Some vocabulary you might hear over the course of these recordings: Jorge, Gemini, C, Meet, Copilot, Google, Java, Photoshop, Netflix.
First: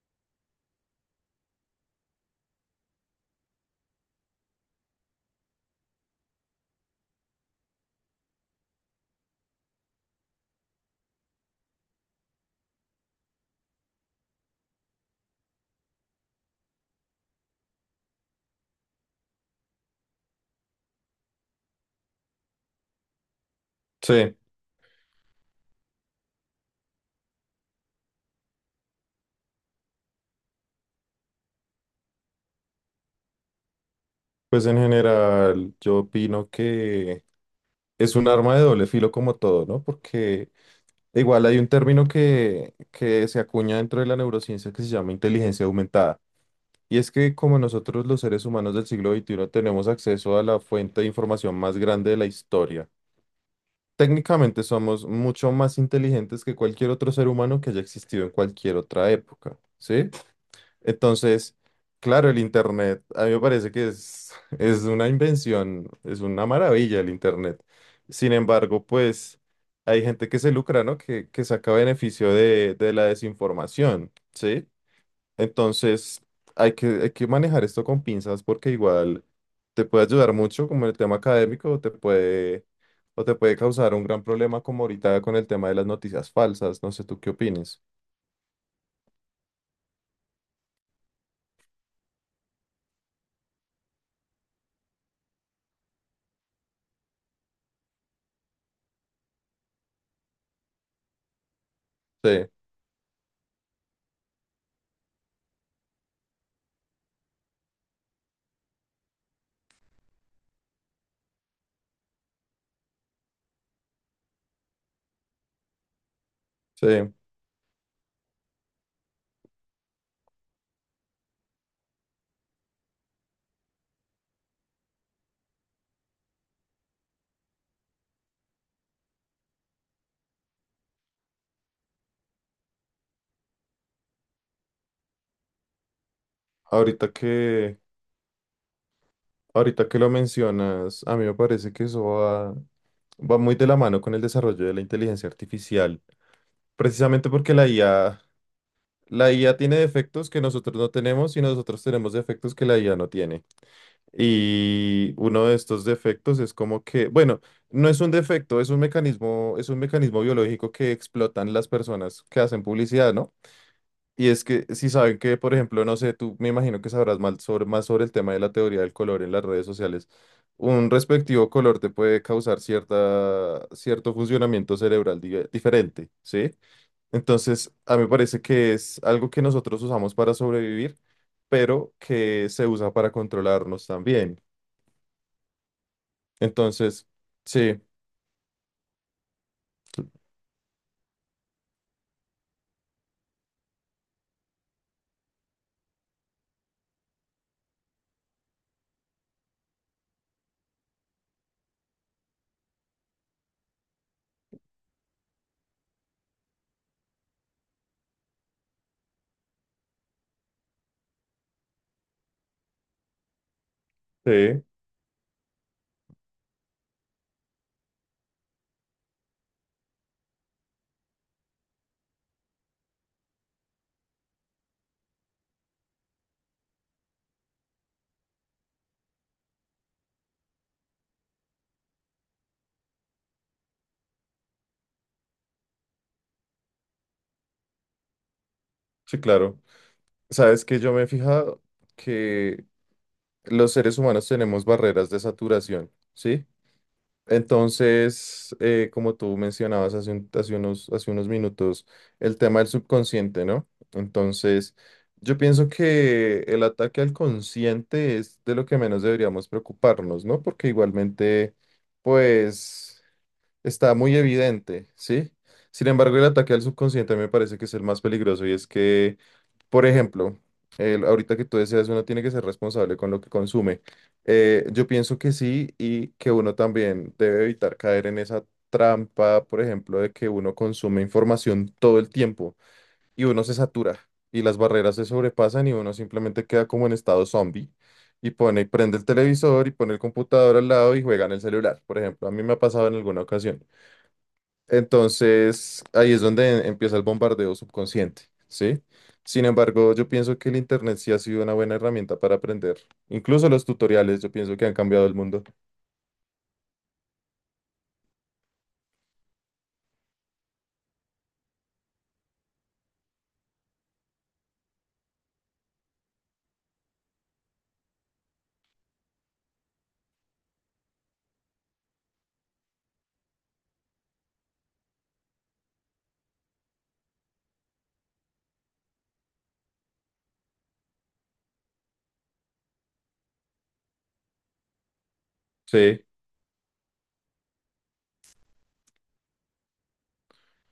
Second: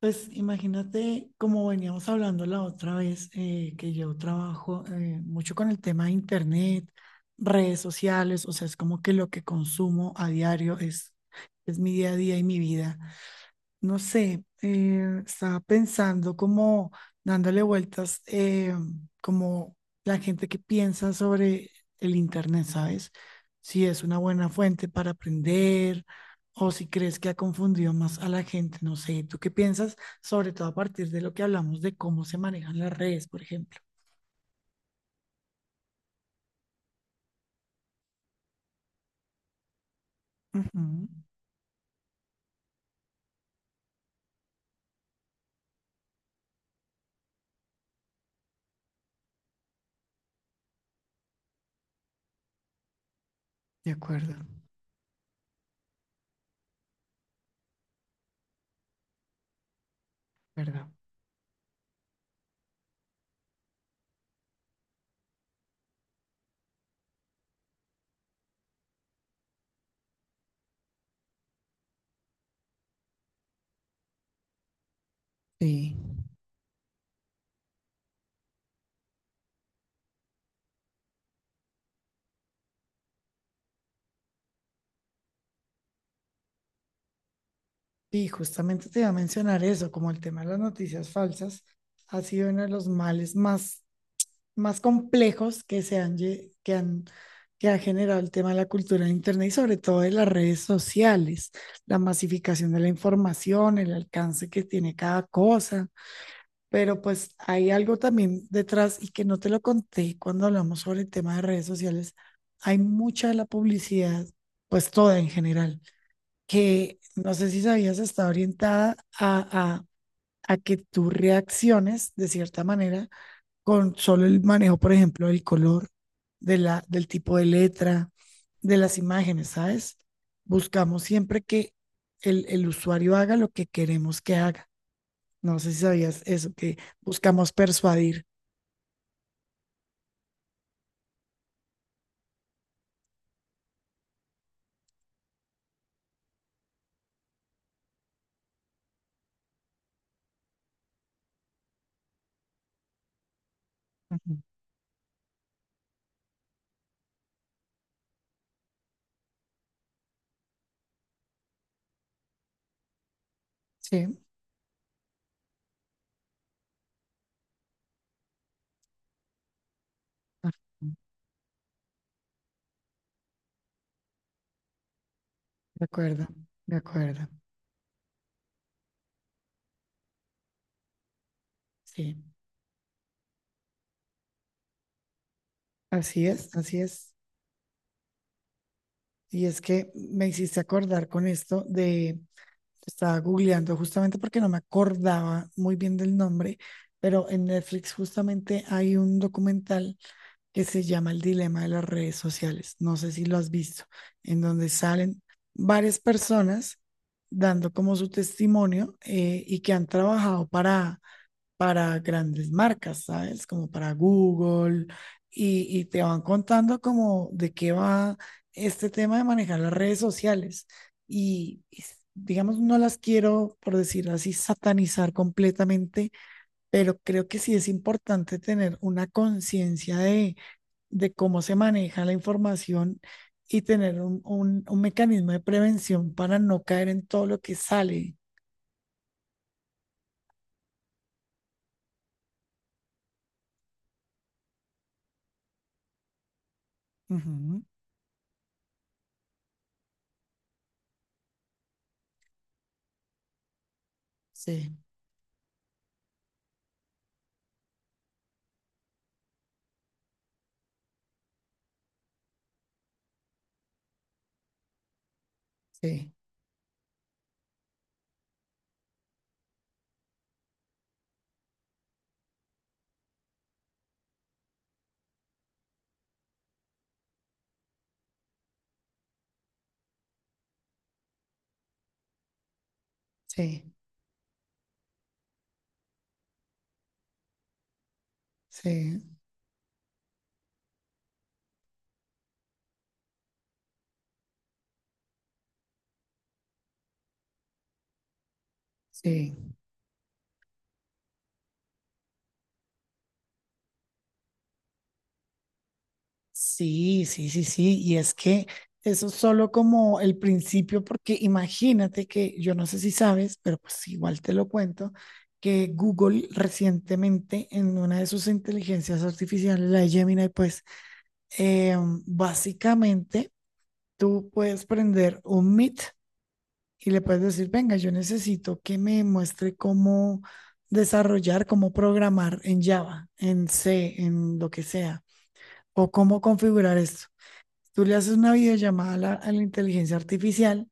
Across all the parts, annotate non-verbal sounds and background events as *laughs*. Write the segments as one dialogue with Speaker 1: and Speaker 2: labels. Speaker 1: Pues imagínate, como veníamos hablando la otra vez, que yo trabajo mucho con el tema de internet, redes sociales, o sea, es como que lo que consumo a diario es mi día a día y mi vida. No sé, estaba pensando como dándole vueltas, como la gente que piensa sobre el Internet, ¿sabes? Si es una
Speaker 2: Sí,
Speaker 1: buena fuente para aprender, o si crees que ha confundido más a la gente, no sé, ¿tú qué piensas? Sobre todo a partir de lo que hablamos de cómo se manejan las redes, por ejemplo.
Speaker 2: pues en general yo opino que es un arma de doble filo como todo, ¿no? Porque
Speaker 1: Ujú.
Speaker 2: igual hay un término que se acuña dentro de la neurociencia que se llama inteligencia aumentada. Y es que como nosotros los seres humanos del siglo XXI tenemos acceso a la fuente de información más grande de la historia,
Speaker 1: De acuerdo.
Speaker 2: técnicamente somos mucho más inteligentes que cualquier otro ser humano que haya existido en cualquier otra época, ¿sí?
Speaker 1: ¿Verdad?
Speaker 2: Entonces, claro, el Internet, a mí me parece que es, *laughs* es una invención, es una maravilla el Internet. Sin embargo, pues hay gente que se lucra, ¿no? Que saca beneficio de la desinformación, ¿sí?
Speaker 1: Sí.
Speaker 2: Entonces, hay que manejar esto con pinzas porque igual te puede ayudar mucho como en el tema académico, o te puede causar un gran problema como ahorita con el tema de las noticias falsas. No sé, ¿tú qué opinas?
Speaker 1: Y justamente te iba a mencionar eso, como el tema de las noticias falsas ha sido uno de los males más más complejos que se han, que ha generado el tema de la cultura de Internet y sobre todo de las redes sociales, la
Speaker 2: Sí,
Speaker 1: masificación de la información, el alcance que tiene cada cosa. Pero pues hay algo también detrás y que no te lo conté cuando hablamos sobre el tema de redes sociales. Hay mucha de la publicidad, pues toda en general,
Speaker 2: sí.
Speaker 1: que no sé si sabías, está orientada a que tú reacciones de cierta manera con solo el manejo, por ejemplo, del color, del tipo de letra, de las imágenes, ¿sabes? Buscamos siempre que el usuario haga lo que queremos que haga. No sé si sabías eso, que
Speaker 2: Ahorita
Speaker 1: buscamos
Speaker 2: que...
Speaker 1: persuadir.
Speaker 2: Ahorita que lo mencionas, a mí me parece que eso va muy de la mano con el desarrollo de la inteligencia artificial, precisamente porque la IA tiene defectos que nosotros no tenemos y nosotros tenemos defectos que la IA no tiene.
Speaker 1: Ujú.
Speaker 2: Y uno de estos defectos es como que, bueno, no es un defecto, es un mecanismo biológico que explotan las personas que hacen publicidad, ¿no?
Speaker 1: Sí,
Speaker 2: Y es que si saben que, por ejemplo, no sé, tú me imagino que sabrás más sobre el tema de la teoría del color en las redes sociales.
Speaker 1: ajá,
Speaker 2: Un respectivo color te puede causar cierta, cierto funcionamiento cerebral
Speaker 1: de
Speaker 2: diferente,
Speaker 1: acuerdo,
Speaker 2: ¿sí?
Speaker 1: de acuerdo.
Speaker 2: Entonces, a mí me parece que es algo que nosotros usamos para sobrevivir, pero
Speaker 1: Sí,
Speaker 2: que se usa para controlarnos también.
Speaker 1: así es, así
Speaker 2: Entonces,
Speaker 1: es.
Speaker 2: sí,
Speaker 1: Y es que me hiciste acordar con esto de, estaba googleando justamente porque no me acordaba muy bien del nombre, pero en Netflix justamente hay un documental que se llama El dilema de las redes sociales. No sé si lo has visto, en donde salen varias personas dando como su testimonio y que han trabajado para grandes marcas, ¿sabes? Como para
Speaker 2: sí,
Speaker 1: Google, y te van contando como de qué va este tema de manejar las redes sociales. Y, digamos, no las quiero, por decirlo así, satanizar completamente, pero creo que sí es importante tener una conciencia de cómo se maneja la información y tener un mecanismo de prevención para no caer en todo lo que sale.
Speaker 2: sí, claro. Sabes que yo me he fijado que los seres humanos tenemos barreras de saturación, ¿sí?
Speaker 1: Ujú.
Speaker 2: Entonces, como tú mencionabas hace unos minutos, el tema del subconsciente, ¿no? Entonces,
Speaker 1: Sí,
Speaker 2: yo pienso que el ataque al consciente es de lo que menos deberíamos preocuparnos, ¿no? Porque igualmente, pues, está muy evidente, ¿sí? Sin
Speaker 1: sí,
Speaker 2: embargo, el ataque al subconsciente me parece que es el más peligroso y es que por ejemplo, ahorita que tú decías, uno tiene que ser responsable con lo que consume. Yo pienso que sí y que uno también debe evitar caer en esa trampa, por ejemplo, de que uno consume información todo el tiempo y uno se
Speaker 1: sí,
Speaker 2: satura y las barreras se sobrepasan y uno simplemente queda como en estado zombie y pone, prende el
Speaker 1: sí.
Speaker 2: televisor y pone el computador al lado y juega en el celular, por ejemplo. A mí me ha pasado en alguna ocasión. Entonces, ahí es donde empieza el bombardeo subconsciente, ¿sí? Sin
Speaker 1: Sí,
Speaker 2: embargo, yo pienso que el Internet sí ha sido una buena herramienta para aprender. Incluso los tutoriales, yo pienso que han cambiado el mundo.
Speaker 1: sí, sí, sí, sí. Y es que eso es solo como el principio, porque imagínate que yo no sé si sabes, pero pues igual te lo cuento, que Google recientemente en una de sus inteligencias artificiales, la de Gemini, pues eh, básicamente tú puedes prender un Meet y le puedes decir, venga, yo necesito que me muestre cómo desarrollar, cómo programar en Java, en C, en lo que sea, o
Speaker 2: Sí.
Speaker 1: cómo configurar esto. Tú le haces una videollamada a a la inteligencia artificial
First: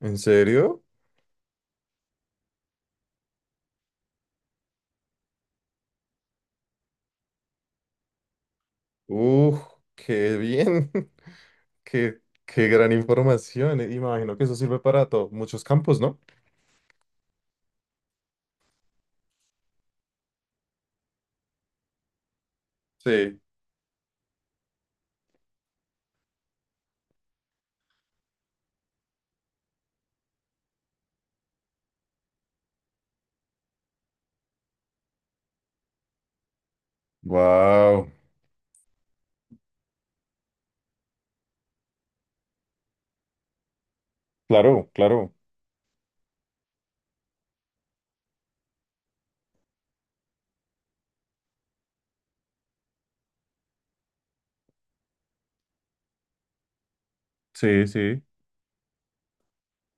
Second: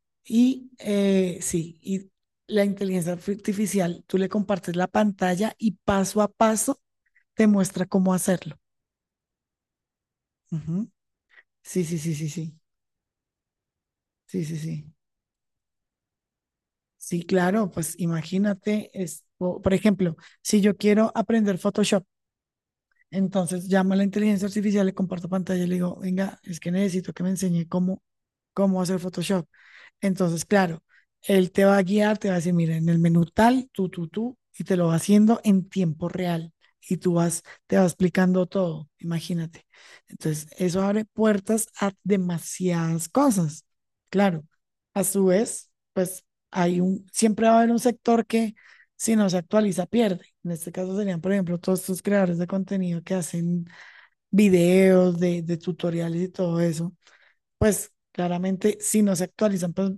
Speaker 2: ¿En
Speaker 1: y
Speaker 2: serio?
Speaker 1: sí, y la inteligencia artificial, tú le compartes la pantalla y paso a paso te muestra cómo hacerlo.
Speaker 2: ¡Uf! ¡Qué
Speaker 1: Ujú.
Speaker 2: bien! *laughs*
Speaker 1: Sí, sí, sí,
Speaker 2: ¡Qué,
Speaker 1: sí, sí,
Speaker 2: qué gran información! Imagino
Speaker 1: sí,
Speaker 2: que eso
Speaker 1: sí,
Speaker 2: sirve
Speaker 1: sí.
Speaker 2: para todo, muchos campos, ¿no?
Speaker 1: Sí, claro, pues imagínate, por ejemplo, si yo quiero aprender Photoshop.
Speaker 2: Sí.
Speaker 1: Entonces llamo a la inteligencia artificial, le comparto pantalla y le digo, venga, es que necesito que me enseñe cómo, cómo hacer Photoshop. Entonces, claro, él te va a guiar, te va a decir, mira, en el menú tal, tú, y te lo va haciendo en tiempo real. Y tú vas, te va
Speaker 2: Wow.
Speaker 1: explicando todo, imagínate. Entonces, eso abre puertas a demasiadas cosas. Claro,
Speaker 2: Claro,
Speaker 1: a su
Speaker 2: claro.
Speaker 1: vez, pues hay un, siempre va a haber un sector que si no se actualiza, pierde. En este caso serían, por ejemplo, todos estos creadores de contenido que hacen videos de tutoriales y todo eso.
Speaker 2: Sí,
Speaker 1: Pues
Speaker 2: sí,
Speaker 1: claramente, si no se actualizan, pues,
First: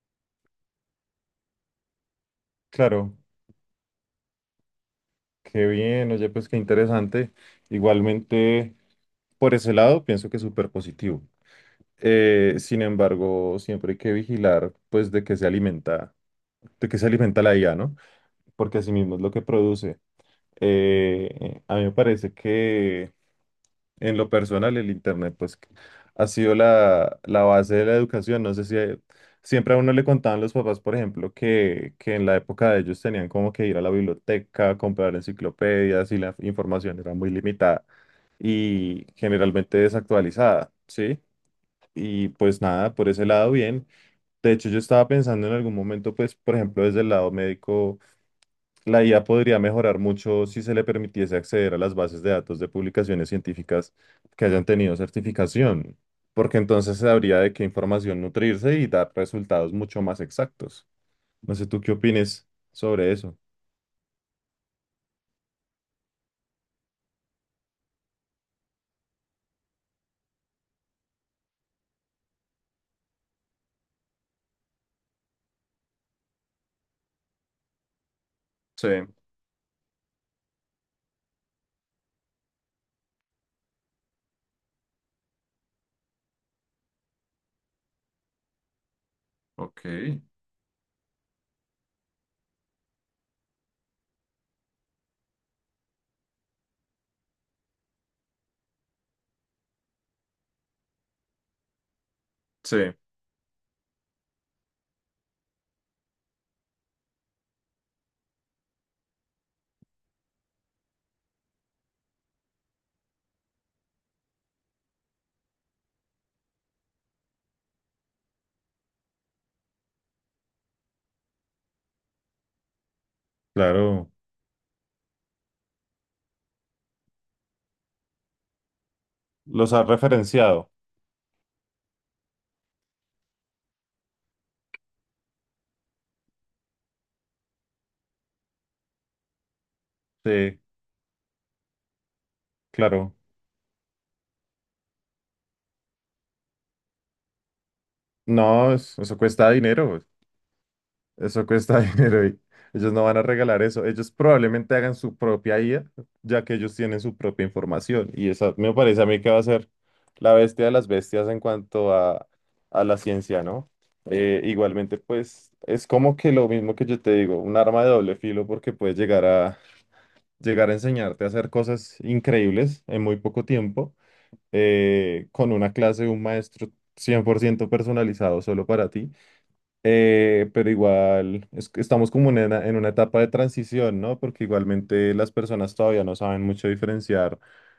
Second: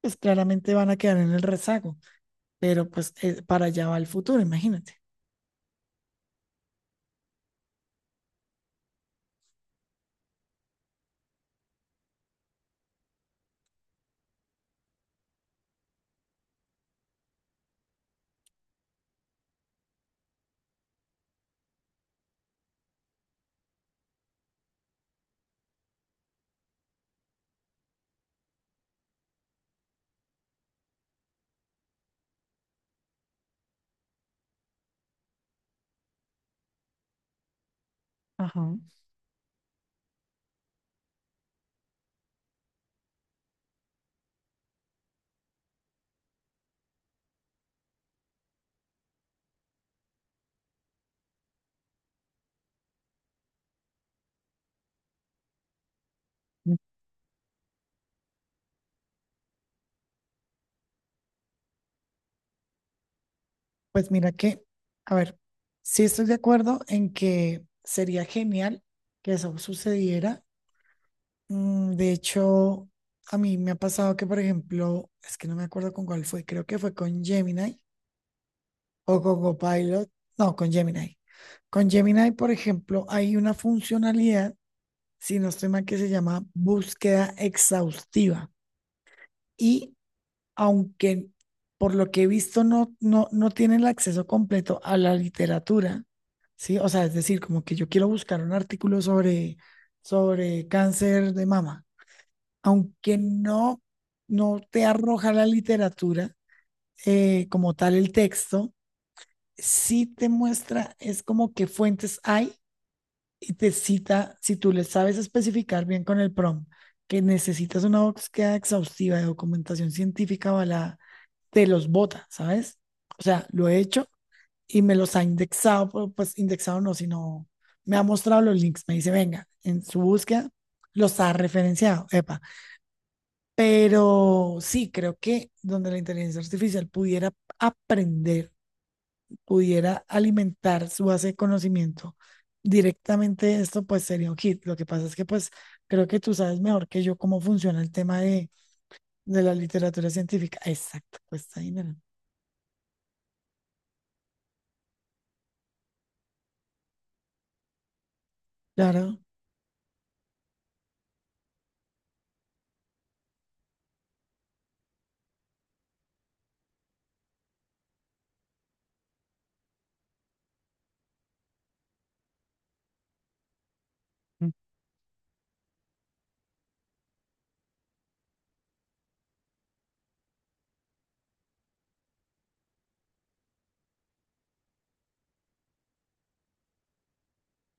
Speaker 1: pues claramente van a quedar en el rezago. Pero pues
Speaker 2: claro.
Speaker 1: para allá va el futuro, imagínate.
Speaker 2: Qué bien, oye, pues qué interesante. Igualmente, por ese lado, pienso que es súper positivo. Sin embargo, siempre hay que vigilar, pues, de qué se alimenta, de qué se alimenta la IA, ¿no? Porque así mismo es lo que produce. A mí me parece que, en lo personal, el Internet, pues, ha sido la base de la educación. No sé si siempre a uno le contaban los papás, por ejemplo, que en la época de ellos tenían como que ir a la biblioteca, comprar enciclopedias y la información era muy limitada
Speaker 1: Ajá.
Speaker 2: y generalmente desactualizada, ¿sí? Y pues nada, por ese lado bien, de hecho, yo estaba pensando en algún momento, pues, por ejemplo, desde el lado médico, la IA podría mejorar mucho si se le permitiese acceder a las bases de datos de publicaciones científicas que hayan tenido certificación, porque entonces se habría de qué información nutrirse y dar resultados mucho más exactos. No sé tú qué opines sobre eso.
Speaker 1: Pues mira que, a ver, sí estoy de acuerdo en que sería genial que eso sucediera. Mm, de hecho, a mí me ha pasado que, por ejemplo, es que no me acuerdo con cuál fue, creo que fue con Gemini,
Speaker 2: Sí,
Speaker 1: o con Copilot, no, con Gemini. Con Gemini, por ejemplo, hay una funcionalidad, si no estoy mal, que se llama búsqueda exhaustiva.
Speaker 2: ok,
Speaker 1: Y aunque por lo que he visto no tiene el acceso completo a la literatura, ¿sí? O sea, es decir, como que yo quiero buscar un artículo sobre, sobre cáncer de mama.
Speaker 2: sí,
Speaker 1: Aunque no, no te arroja la literatura como tal el texto, sí te muestra, es como que fuentes hay y te cita, si tú le sabes especificar bien con el prompt que necesitas una búsqueda exhaustiva de documentación científica avalada, te los bota, ¿sabes? O sea, lo he hecho
Speaker 2: claro,
Speaker 1: y me los ha indexado, pero, pues indexado no, sino me ha mostrado los links, me dice, venga,
Speaker 2: los
Speaker 1: en
Speaker 2: has
Speaker 1: su búsqueda
Speaker 2: referenciado.
Speaker 1: los ha referenciado, epa. Pero sí, creo que donde la inteligencia artificial pudiera aprender pudiera
Speaker 2: Sí,
Speaker 1: alimentar su base de conocimiento
Speaker 2: claro.
Speaker 1: directamente de esto, pues sería un hit. Lo que pasa es que pues creo que tú sabes mejor que yo cómo funciona el tema
Speaker 2: No, eso
Speaker 1: de
Speaker 2: cuesta
Speaker 1: la
Speaker 2: dinero.
Speaker 1: literatura científica. Exacto,
Speaker 2: Eso
Speaker 1: cuesta
Speaker 2: cuesta *laughs*
Speaker 1: dinero.
Speaker 2: dinero y ellos no van a regalar eso. Ellos probablemente hagan su propia IA, ya que ellos tienen su propia información. Y esa me parece a
Speaker 1: Claro,
Speaker 2: mí que va a ser la bestia de las bestias en cuanto a la ciencia, ¿no? Igualmente, pues es como que lo mismo que yo te digo, un arma de doble filo porque puedes llegar llegar a enseñarte a hacer cosas increíbles en muy poco tiempo, con una clase de un maestro 100% personalizado solo para ti. Pero igual es que estamos como en una etapa de transición, ¿no? Porque igualmente las personas todavía no saben mucho diferenciar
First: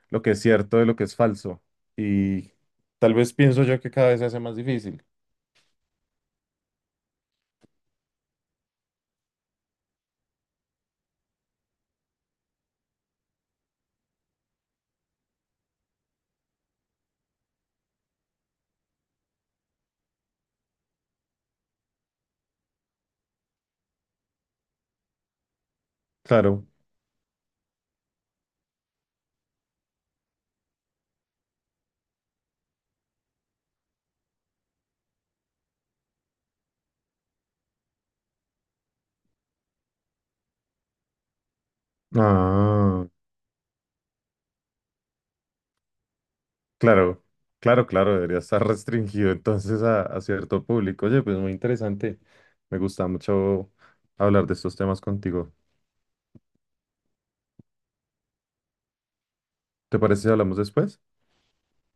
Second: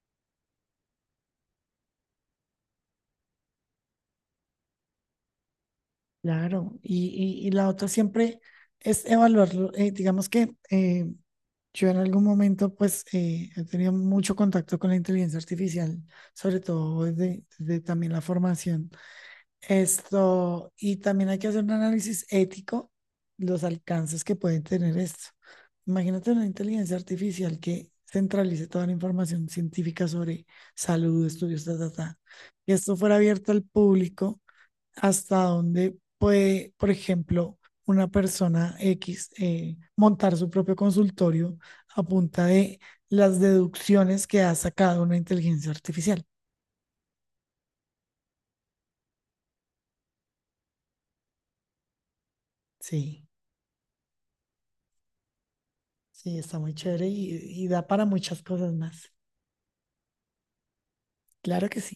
Speaker 2: lo que es cierto de lo que es falso. Y tal vez pienso yo que cada vez se hace más difícil.
Speaker 1: claro. Y la otra siempre es evaluarlo. Digamos que yo en algún momento pues he tenido mucho contacto con la inteligencia artificial, sobre todo desde, desde también la formación. Esto, y también hay que hacer un análisis ético, los alcances que puede tener esto. Imagínate una
Speaker 2: Claro.
Speaker 1: inteligencia artificial que centralice toda la información científica sobre salud, estudios, ta, ta, ta. Y esto fuera abierto al público, hasta donde puede, por ejemplo, una persona X montar su propio consultorio a punta de
Speaker 2: Ah,
Speaker 1: las deducciones que ha sacado una inteligencia artificial.
Speaker 2: claro, claro, claro, debería estar *laughs* restringido entonces a cierto público. Oye, pues muy interesante. Me gusta
Speaker 1: Sí.
Speaker 2: mucho hablar de estos temas contigo.
Speaker 1: Sí, está muy chévere y da para muchas cosas más.
Speaker 2: ¿Te parece si hablamos después?
Speaker 1: Claro que sí.